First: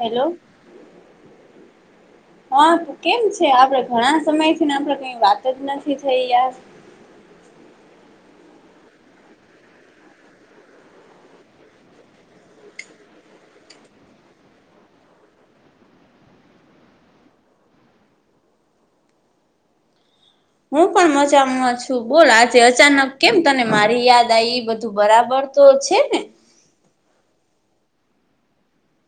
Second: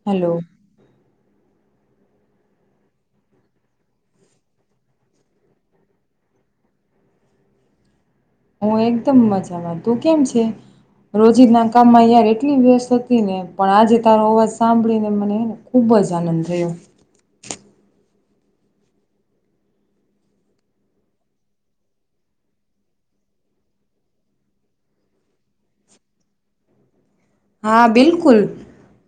Hello hello. હા કેમ છે, આપડે ઘણા સમય થીને આપણેે કઈ વાત જ નથી થઈ યાર [unintelligible] [inaudible] હું એકદમ મજામાં તું કેમ છે. રોજી ના કામમાં યાર એટલી વ્યસ્ત હતી, ને પણ આજે તારો અવાજ સાંભળીને મને ખુબ ખુબ જ આનંદ થયો. હું પણ મજામાં છું, બોલ આજે અચાનક કેમ તને મારી યાદ આવી એ બધું બરાબર તો છે ને હું. હા બિલકુલ.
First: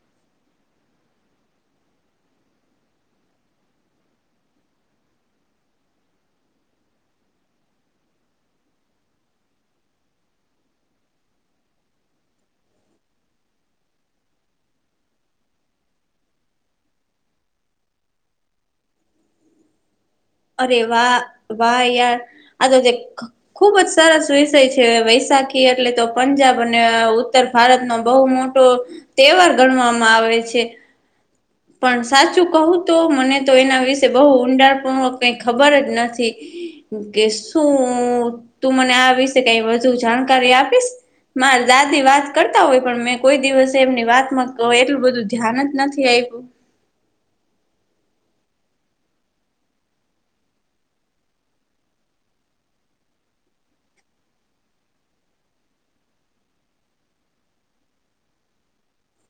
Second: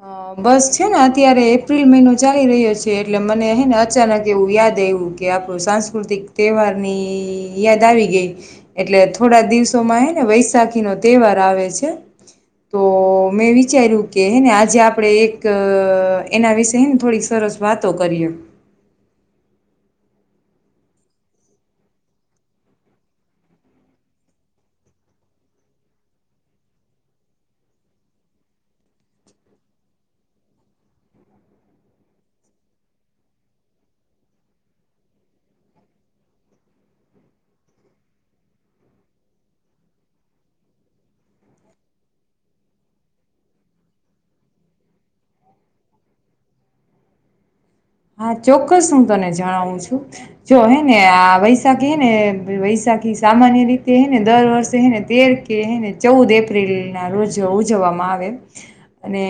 હ બસ છે ને અત્યારે એપ્રિલ મહિનો ચાલી રહ્યો છે, એટલે મને હ ને અચાનક એવું યાદ આવ્યું. આપણું સાંસ્કૃતિક તહેવાર ની યાદ આવી ગઈ એટલે થોડા દિવસોમાં ને વૈશાખી નો તહેવાર આવે છે, તો મેં વિચાર્યું કે હેને આજે આપડે એક એના વિશેને થોડીક સરસ વાતો કરીયે [unintelligible] [inaudible] અરે વાહ વાહ યાર આ તો જે ખુબ જ સરસ વિષય છે. સાખી એટલે તો પંજાબ અને ઉત્તર ભારત નો બહુ મોટો તહેવાર ગણવામાં આવે. આવે છે. હું. પણ સાચું કહું તો મને તો એના વિશે બહુ ઊંડાણપૂર્વક કંઈ ખબર જ નથી. કે શું તું મને આ વિશે કંઈ વધુ જાણકારી આપીશ. મારે દાદી વાત કરતા હોય પણ મેં કોઈ દિવસે એમની વાતમાં એટલું બધું ધ્યાન જ નથી આપ્યું. હા ચોક્કસ હું તને જણાવું છું. જો હે ને આ વૈશાખી હે ને વૈશાખ સામાન્ય રીતે એને દર વર્ષે એને તેર કે એને ચૌદ એપ્રિલ ના રોજ ઉજવવામાં અને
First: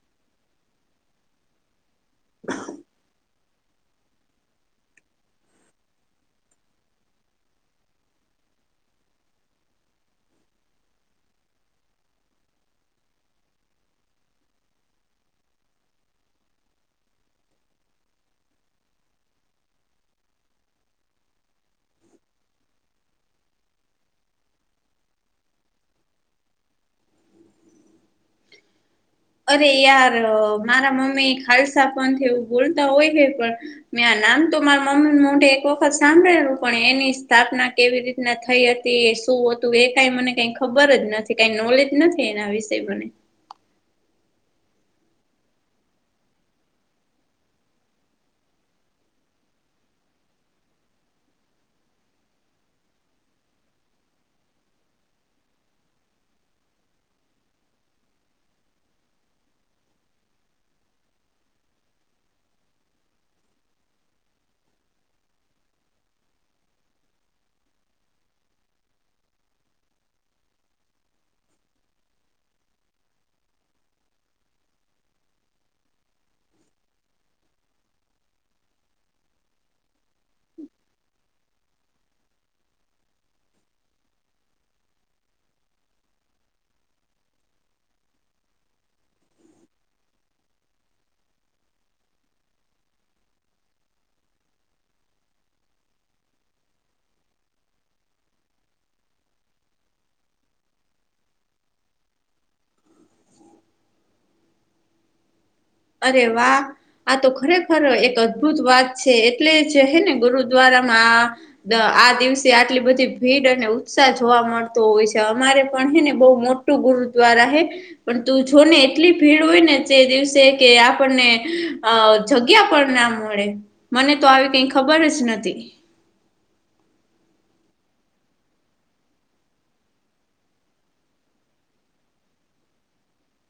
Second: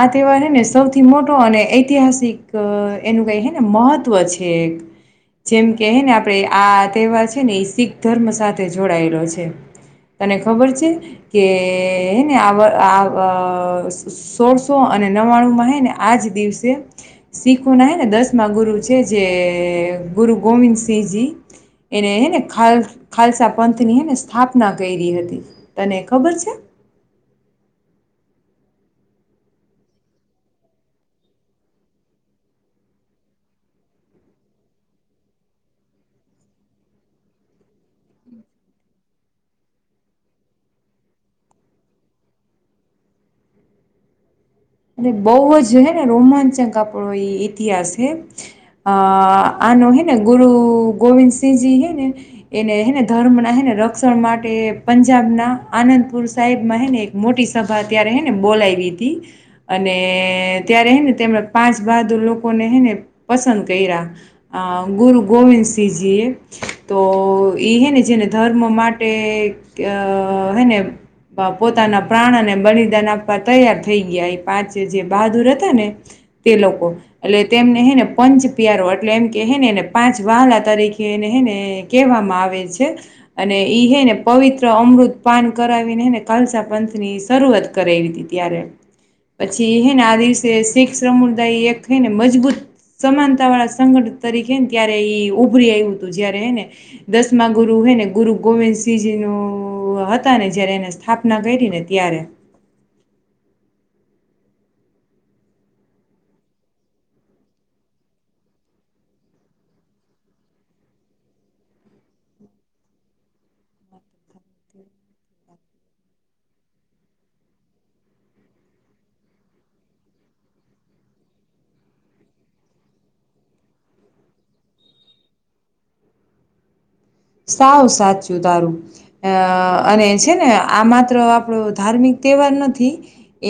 આ તહેવાર ને સૌથી મોટો અને ઐતિહાસિક એનું કંઈ છે ને મહત્ત્વ છે. જેમ કે ને આપણે આ તહેવાર છે ને એ શીખ ધર્મ સાથે જોડાયેલો છે. તને ખબર છે, કેને આ આ સોળસો અને નવાણુંમાં ને આજ દિવસે, શીખ ના ને દસ ગુરુ છે જે ગુરુ ગોવિંદ સિંહજી. એને ખાલ ખાલસા પંથ નીને સ્થાપના કરી હતી, તને ખબર છે? [inaudible] અરે યાર મારા મમ્મી ખાલસા પણ એવું બોલતા હોય છે પણ, મે નામ તો મારા મમ્મ મોઢે એક વખત સાંભળેલું પણ એની સ્થાપના કેવી રીતના થઈ હતી એ શું હતું એ કઈ મને કઈ ખબર જ નથી કઈ નોલેજ નથી એના વિશે મને. હમ. એ બહ જ હ ને રોમાંચક આપણો એ ઇતિહાસ છે આ ન હે ને ગુરુ ગોવિંદસિંહજી હે ને એને હેને ધર્મ ના હેને રક્ષણ માટે. પંજાબ ના આનંદપુર સાહેબ માં હેને એક મોટી સભા અત્યારે હેને બોલાવી હતી અને ત્યારે હે ને તેમણે પાંચ બહાદુર લોકોને હે ને પસંદ કર્યા આ ગુરુ ગોવિંદસિંહજીએ તો એ હૈ ને જેને ધર્મ માટે કે અ હેને પોતાના પ્રાણને બલિદાન આપવા તૈયાર થઈ ગયા. પાંચ જે બહાદુર હતા ને તે લોકો એટલે તેમને હે ને પંચ પ્યારો એટલે એમ કે હેનેને પાંચ વાલા તરીકે એને હેને કહેવામાં આવે છે અને ઈ હે ને પવ્ર મ્ર અમૃત પાન કરાવીનેને કલસા પંથ ની શરૂઆત કરાવી હતી ત્યારે. પછી હે ને આ દિવસે શીખ સમુદાય એક છે ને મજબૂત સમાનતા વાળા સંગઠ તરીકેને ત્યારે ઉભરી આવ્યું હતું જયારે હેને દસમા ગુરુ મેને ગુરુ ગોવિંદસિંહજી ન હતા ને જયારે એને સ્થાપના કરી ને ત્યારે. અરે વાહ આ તો ખરેખર એક અદ્ભુત વાત છે એટલે જ હે ને ગુરુદ્વારા આ દિવસે આટલી બધી ભીડ અને ઉત્સાહ જોવા મળતો હોય છે અમારે પણ હે ને બહુ મોટું ગુરુદ્વારા હે, પણ તું જો ને એટલી ભીડ હોય ને જે દિવસે કે આપણને, જગ્યા પણ ના મળે, મને તો આવી કઈ ખબર જ નથી. [inaudible] સાવ સાચું તારું, અ અને છે ને આ માત્ર આપણો ધાર્મિક નથી,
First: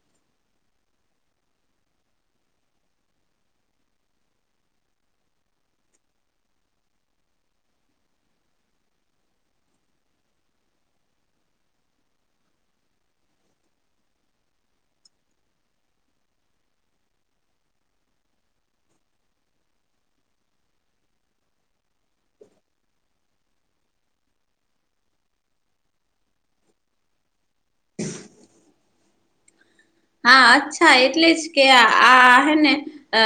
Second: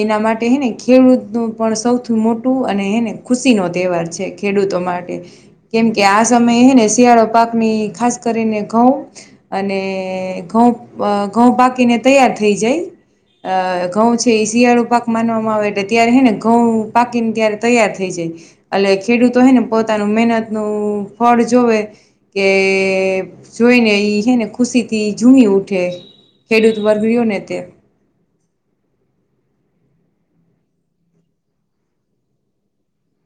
એના માટે હેને ખેડૂત ન પણ સૌથી મોટું અને હેને ખુશી નો તવાર છે ખેડૂતો માટે, કેમકે આ સમયે હને શિયાળો પાકની ખાસ કરીને ઘઉં, અને ઘઉં ઘઉં પાકીને તૈયાર થઈ જાય. અ ઘઉં છે એ શિયાળુ પાક માનવામાં આવે એટલે ત્યારે હે ને ઘઉં પાકીને ત્યારે તૈયાર થઈ જાય. એટલે ખેડૂતો હય ને પોતાનું મહેનત નું ફળ જોવે, કે જોઈને એ હ ને ખુશીથી ઝૂની ઉઠે, ખેડૂત વર્ગઓ ને તે. હા અચ્છા એટલે જ કે આ ને અ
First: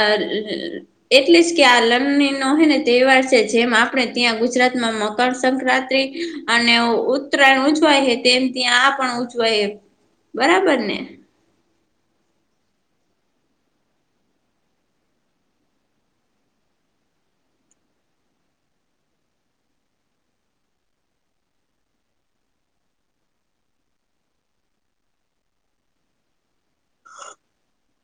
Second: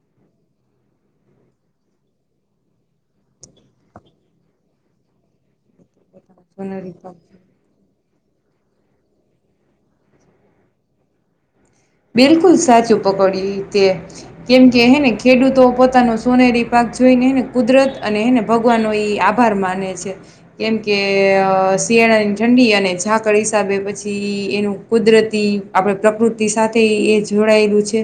એટલે જ કે લગણી નો તહેવાર છે જેમ આપણે ત્યાં ગુજરાત માં મકરસંક્રાંતિ અને સોનારી પાક ઉત્તરાયણ ઉજવાય. તેમ ત્યાં આ પણ ઉચવાય બરાબર ને. બિલકુલ સાચું પકડી્યું તે, કેમકે હેને ખેડૂતો પોતાનું સોનેરી પાક જોઈને એને કુદરત અને એને ભગવાનનો એ આભાર માને છે, કેમ કે શિયાળાની ઠંડી અને ઝાકળ હિસાબે પછી એનું કુદરતી આપણે પ્રકૃતિ સાથે એ જોડાયેલું છે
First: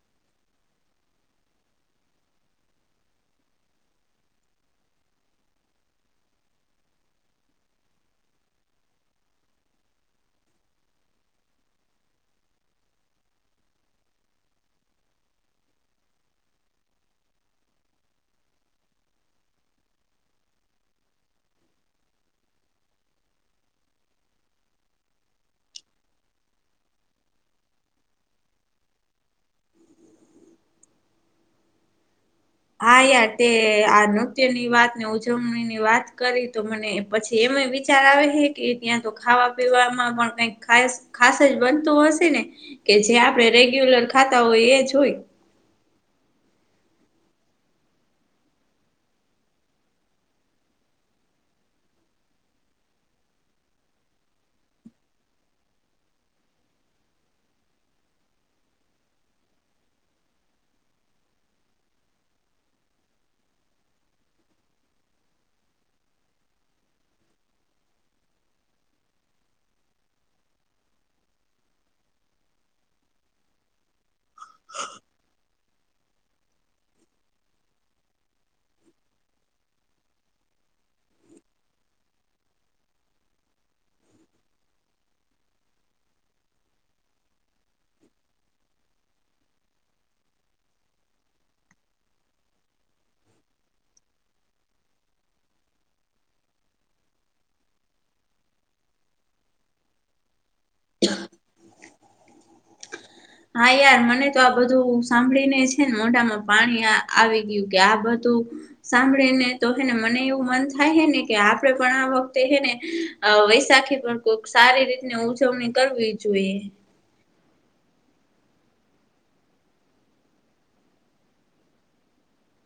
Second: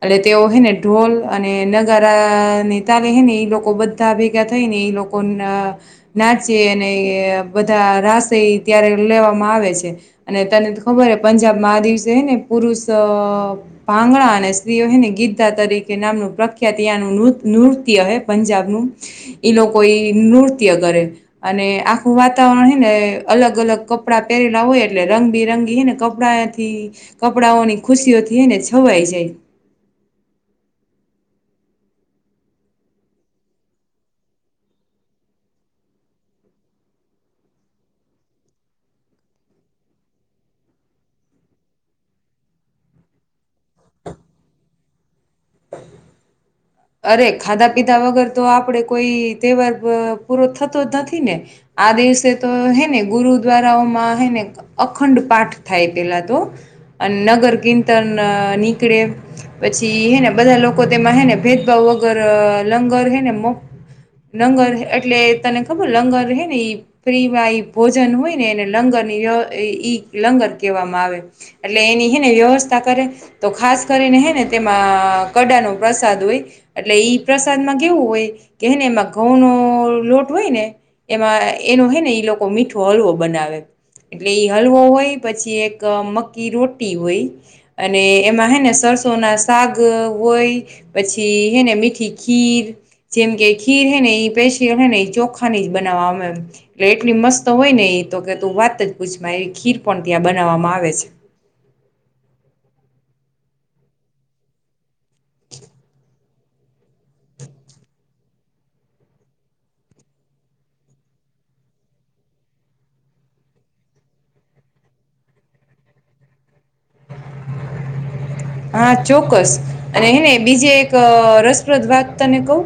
એટલે તેઓ હે ને ઢોલ અને નગારા ને તાલી. ને એ લોકો બધા ભેગા થઈ ને એ લોકો ન નાચે અને બધા રા પાસે ત્યારે લેવામાં આવે છે, અને તને ખબર હ પંજાબ મા આ દિવસે હ ને પુરુષ. તો ભાંગડા અને સ્ત્રીઓને ગીત ગા તા તરીકે નામનું પ્રખ્યાતનું નૃત્ય. હ પંજાબનું ઈ લોકો નૃત્ય કરે અને આખું વાતાવરણ હને. અલગ અલગ કપડા પહેરેલા હોય એટલે રંગ બિરંગી હ ને કપડાથી કપડાઓની. ખુશીઓથી ને છવાઈ જાય. હા યાર તે આ નૃત્યની વાત ને ઉજવણી ની વાત કરી તો મને પછી એમ તમે વિચાર આવે હ કે ત્યાં તો ખાવા પીવાવામાં પણ કઈક ખાસ ખાસ જ બનતું હશે ને. કે જે આપણેે રેગ્યુલર ખાતા હોય એ જ હોય. [inaudible] અરે ખાધા પીધા વગર તો આપડે કોઈ તહેવાર પૂરો થતો જ નથી ને. આ દિવસે તો હે ને ગુરુ દ્વારાઓમાં હેને અખંડ પાઠ થાય પેલા તો અને નગર કિતન નીકળે પછી હેને બધા લોકો તેમાં હેને ભે વગર લંગર હે નેમ લંગર એટલે તને ખબર લંગર હ ને એ ફ્રીમાં એ ભોજન હોય ને એ લંગર લંગર કહેવામાં આવે એટલે એની હે ને વ્યવસ્થા કરે તો ખાસ કરીને તેમાં કડા નો પ્રસાદ હોય. એટલે ઈ પ્રસાદમાં કેવું હોય કે હેને એમાં ઘઉં નો લોટ હોય ને એમાં. એનો હે ને ઈ લોકો મીઠો હલવો બનાવે. એટલે ઈ હલવો હોય પછી એક મકી રોટી હોય અને એમાં હે ને સર. સો ના શક હોય પછી. હેને મીઠી ખીર જેમ કે ખીર હે ને એ પેશ હે ને ચોખાની જ બનાવવા. એટલે એટલી મસ્ત હોય ને એ તો કે તું વાત જ પૂછમાં એ ખીર પણ ત્યાં બ આવે છે. હા યાર મને તો આ બધું સાંભળી ને છે ને મોઢામાં પાણી આવી ગયું કે આ બધું. સાંભળને તો મને એવું મન થાય હેને કે આપે પણ આ વખતે હેને વૈશાખી પણ કોઈક સારી રીતની ઉજવણી કરવી જોઈએ. હા ચોક્કસ અને હેને બીજે એક રસપ્રદ વાત તને કહુ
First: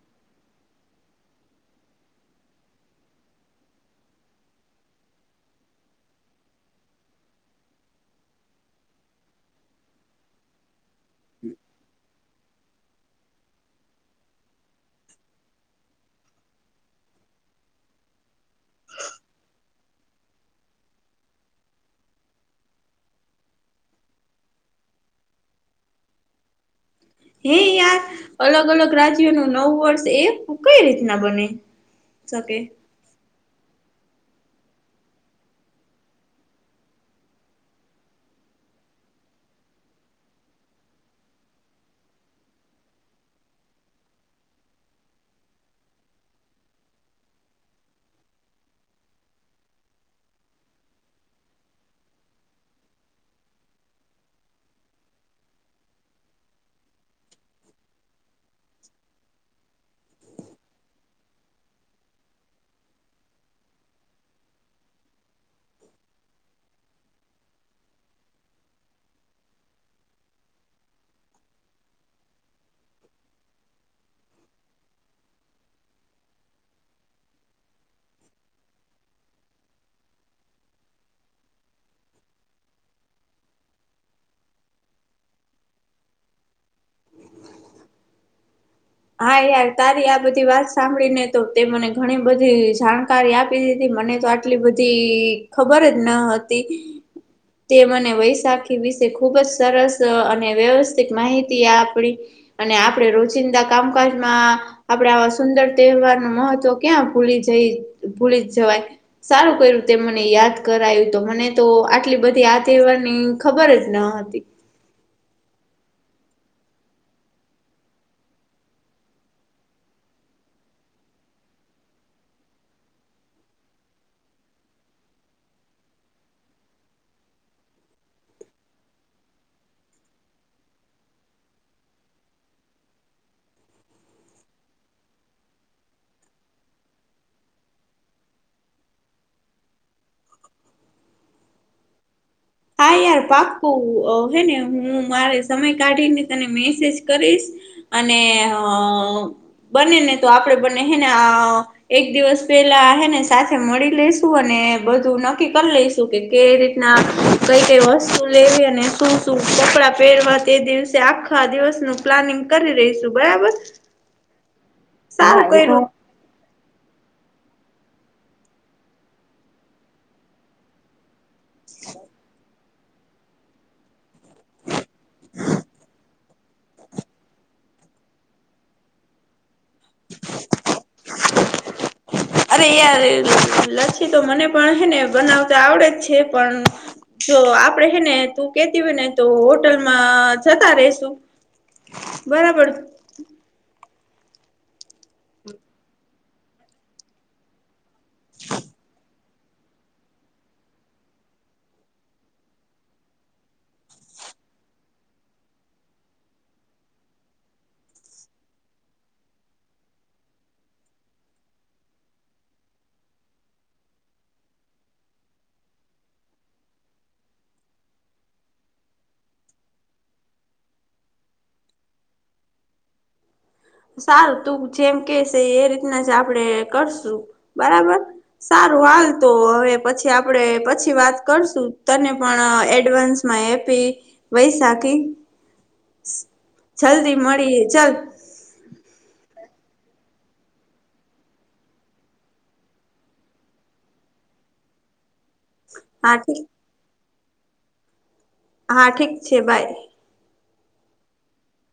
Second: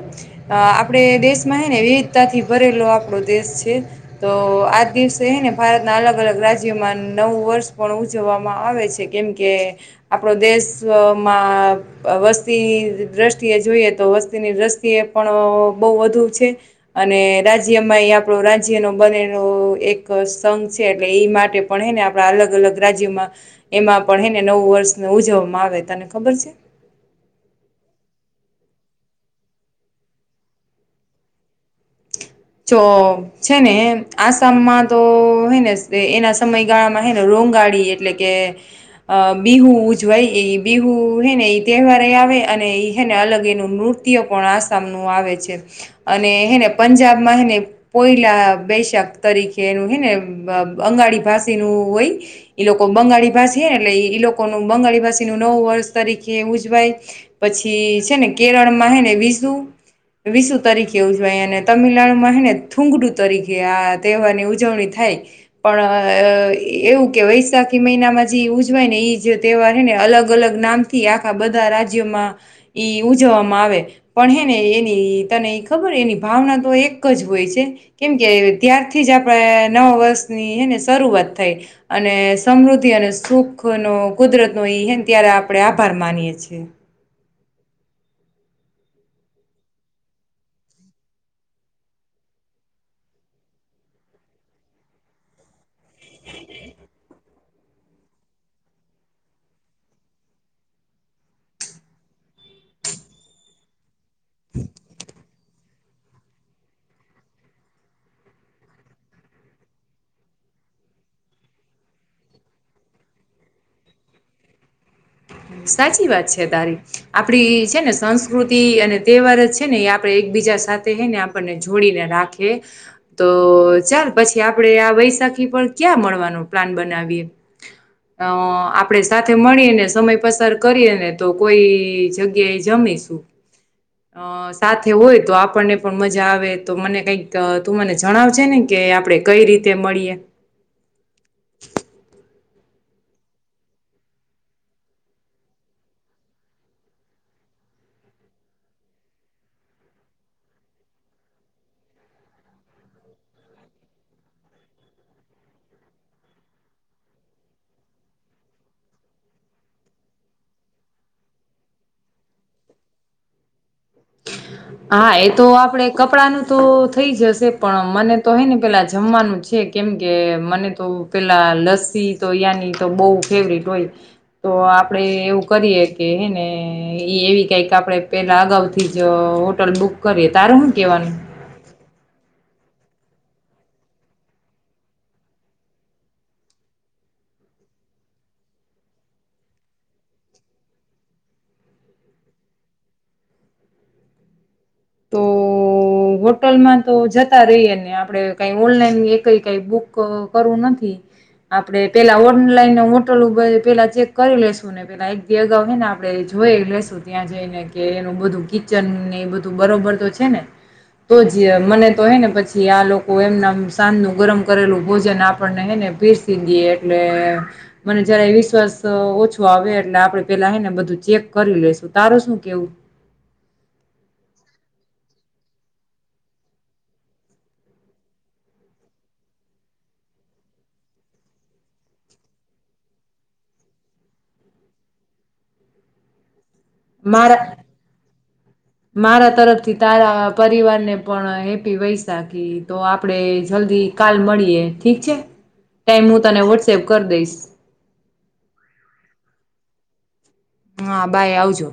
આપણે દેશમાં હ ને વિવિધતાથી ભરેલો આપણો દેશ છે તો આજ દિવસે હ ને ભારત ભારત ના અલગ અલગ રાજ્યોમાં નવું વર્ષ પણ ઉજવવામાં આવે છે કેમ કે આપણો દેશ માં વસ્તી દૃષ્ટિએ જોઈએ તો વસ્તીની દ્રષ્ટિએ પણ બહુ વધુ છે, અને રાજ્યમાં એ આપણો રાજ્યનો બનેલો એક સંઘ છે. એટલે એ માટે પણ હે ને આપણા અલગ અલગ રાજ્યોમાં એમાં પણ હે ને નવું વર્ષ ન ઉજવવામાં. આવે તને ખબર છે. હે યાર અલગ અલગ રાજ્યો ન નવું વર્ષ એ કઈ રીતના બને. શકે ચો [unintelligible] છે ને આસામમાં તો હે ને એના સમયગાળામાં હે ને રોંગાળી એટલે કે બિહુ ઉજવાય એ બિહુ હેને એ તહેવાર આવે અને એેને અલગ નૃત્ય પણ આસામ નુ આવે છે અને હેને પંજાબ ને પોયલા બેૈશાખ તરીકે એનું હેને અંગાળી ભાષી નું હોય. ઈ લોકો બંગાળી ભાષીને એટલે ઈ લોકોનું બંગાળી ભાષીનું નવું વર્ષ તરીકે ઉજવાય પછી છે ને કેરળ માં હ ને વિસુ વિસુ તરીકે ઉજવાય અને તમિલનાડુ ને થૂગડું તરીકે આ તહેવાર ની ઉજવણી થાય પણ એવું કે વૈશાખી મહિનામાં જે ઉજવાય ને એ જે તહેવાર છે ને અલગ અલગ નામથી આખા બધા રાજ્યોમાં ઉજવવામાં આવે પણ હેને એની તને ખબર એની ભાવના તો એક એક જ હોય છે કેમ કે ત્યાર્થી જ આપણે નવા વર્ષનીને શરૂઆત થાય અને અને સમૃદ્ધિ અને સુખ નો કુદરત નો એ ત્યારે આપડે આભાર માનીયએ છીએ હા યાર તારી આ બધી વાત સાંભળી ને તો તે મને ઘણી બધી જાણકારી આપી દીધી મને તો આટલી બધી ખબર જ ન હતી. તે મને વૈશાખી વિશે ખૂબ જ સરસ અને વ્યવસ્થિત માહિતી આપણી. અને આપડે રોજિંદા કામકાજમાં આપડે આવા સુંદર તહેવાર નું મહત્વ ક્યાં ભૂલી જઈ ભૂલી જવાય સારું કર્યું તે મને દ યાદ કરાયું તો મને તો આટલી બધી આ તહેવાર ની ખબર જ ન હતી. [inaudible] સાચી વાત છે તારી આપડી છે ને સંસ્કૃતિ અને તહેવાર જ છે ને એ આપડે એક બીજા ને આપણને જોડીને રાખે તો ચાલ પછી આપણે આ વૈશાખી પર. ક્યા મળનો પ્લાન બનાવીએ આપણે સાથે મળીને સમય પસાર કરીએ ને તો કોઈ જગ્યાએ જમીશું. અ સાથે હોય તો આપણને પણ મજા આવે તો મને કઈક તું મને જણાવે ને કે કે આપડણે કઈ રીતે મળીએ? હા યાર પાકું હે ને હું મારે સમય કાઢી ને તને મેસેજ કરીશ. અને હ બને ને તો આપડે બને હેને એક દિવસ પેલા હેને સાથે મળી લેશું અને બધું નક્કી કરી લઈશું કે કેવી રીતના કઈ કઈ વસ્તુ લેવી અને શું શું કપડાં પહેરવા તે દિવસે આખા દિવસનું પ્લાનિંગ કરી રહીશું બરાબર. હા એ તો આપડે કપડા નું તો થઇ જશે પણ મને તો હે ને પેલા જમવાનું છે કેમ કે મને તો પેલા લસ્સી તો યાની તો બહુ ફેવરેટ હોય. તો આપડે એવું કરીએ કે હે ને ઈ એવી કઈ કે આપડે પેલા અગાઉથી જ હોટલ બુક કરીએ તારું શું કેવાનું. યાર લસી તો મને પણ હે ને બનાવતા આવડે જ છે પણ જો આપડે હે ને તું કેતી હોય ને તો હોટલમાં જતા રેસુ બરાબર. તો હોટલમાં તો જતા રહીયએ ને આપડે કઈ ઓનલાઈન કઈ કઈ બુક કરવું નથી. આપડે પેલા ઓનલાઈન હોટલ ઉપર પેલા ચેક કરી લેશું ને પેલા એક બે અગા હોય ને આપડે જોઈ લેસું ત્યાં જઈને કે એનું બધું કિચન ને એ બધું બરોબર તો છે ને તો જ મને તો હે ને પછી આ લોકો એમના સાંજ નું ગરમ કરેલું ભોજન આપણને હે ને પીરસી દીએ એટલે મને જરાય વિશ્વાસ ઓછો આવે એટલે આપણે પેલા હ ને બધુ બધું ચેક કરી લેશુ, તારુ શું કેવું? સારું તું જેમ કેશે એ રીતના જ આપડે કરશું બરાબર સારું સારું હાલ તો હવે પછી આપણે પછી વાત કરશું તને પણ એડવાન્સમાં એપ પી વૈસાખી મારા મારા તરફથી થી તારા પરિવાર ને પણ હેપી વૈસાકી તો આપડે જલ્દી કાલ મળીએ. ઠીક છે ટાઈમ હા હું ઠીક તને વોટ્સએપ કરી દઈશ. હા ઠીક છે બાય. હા બાય આવજો.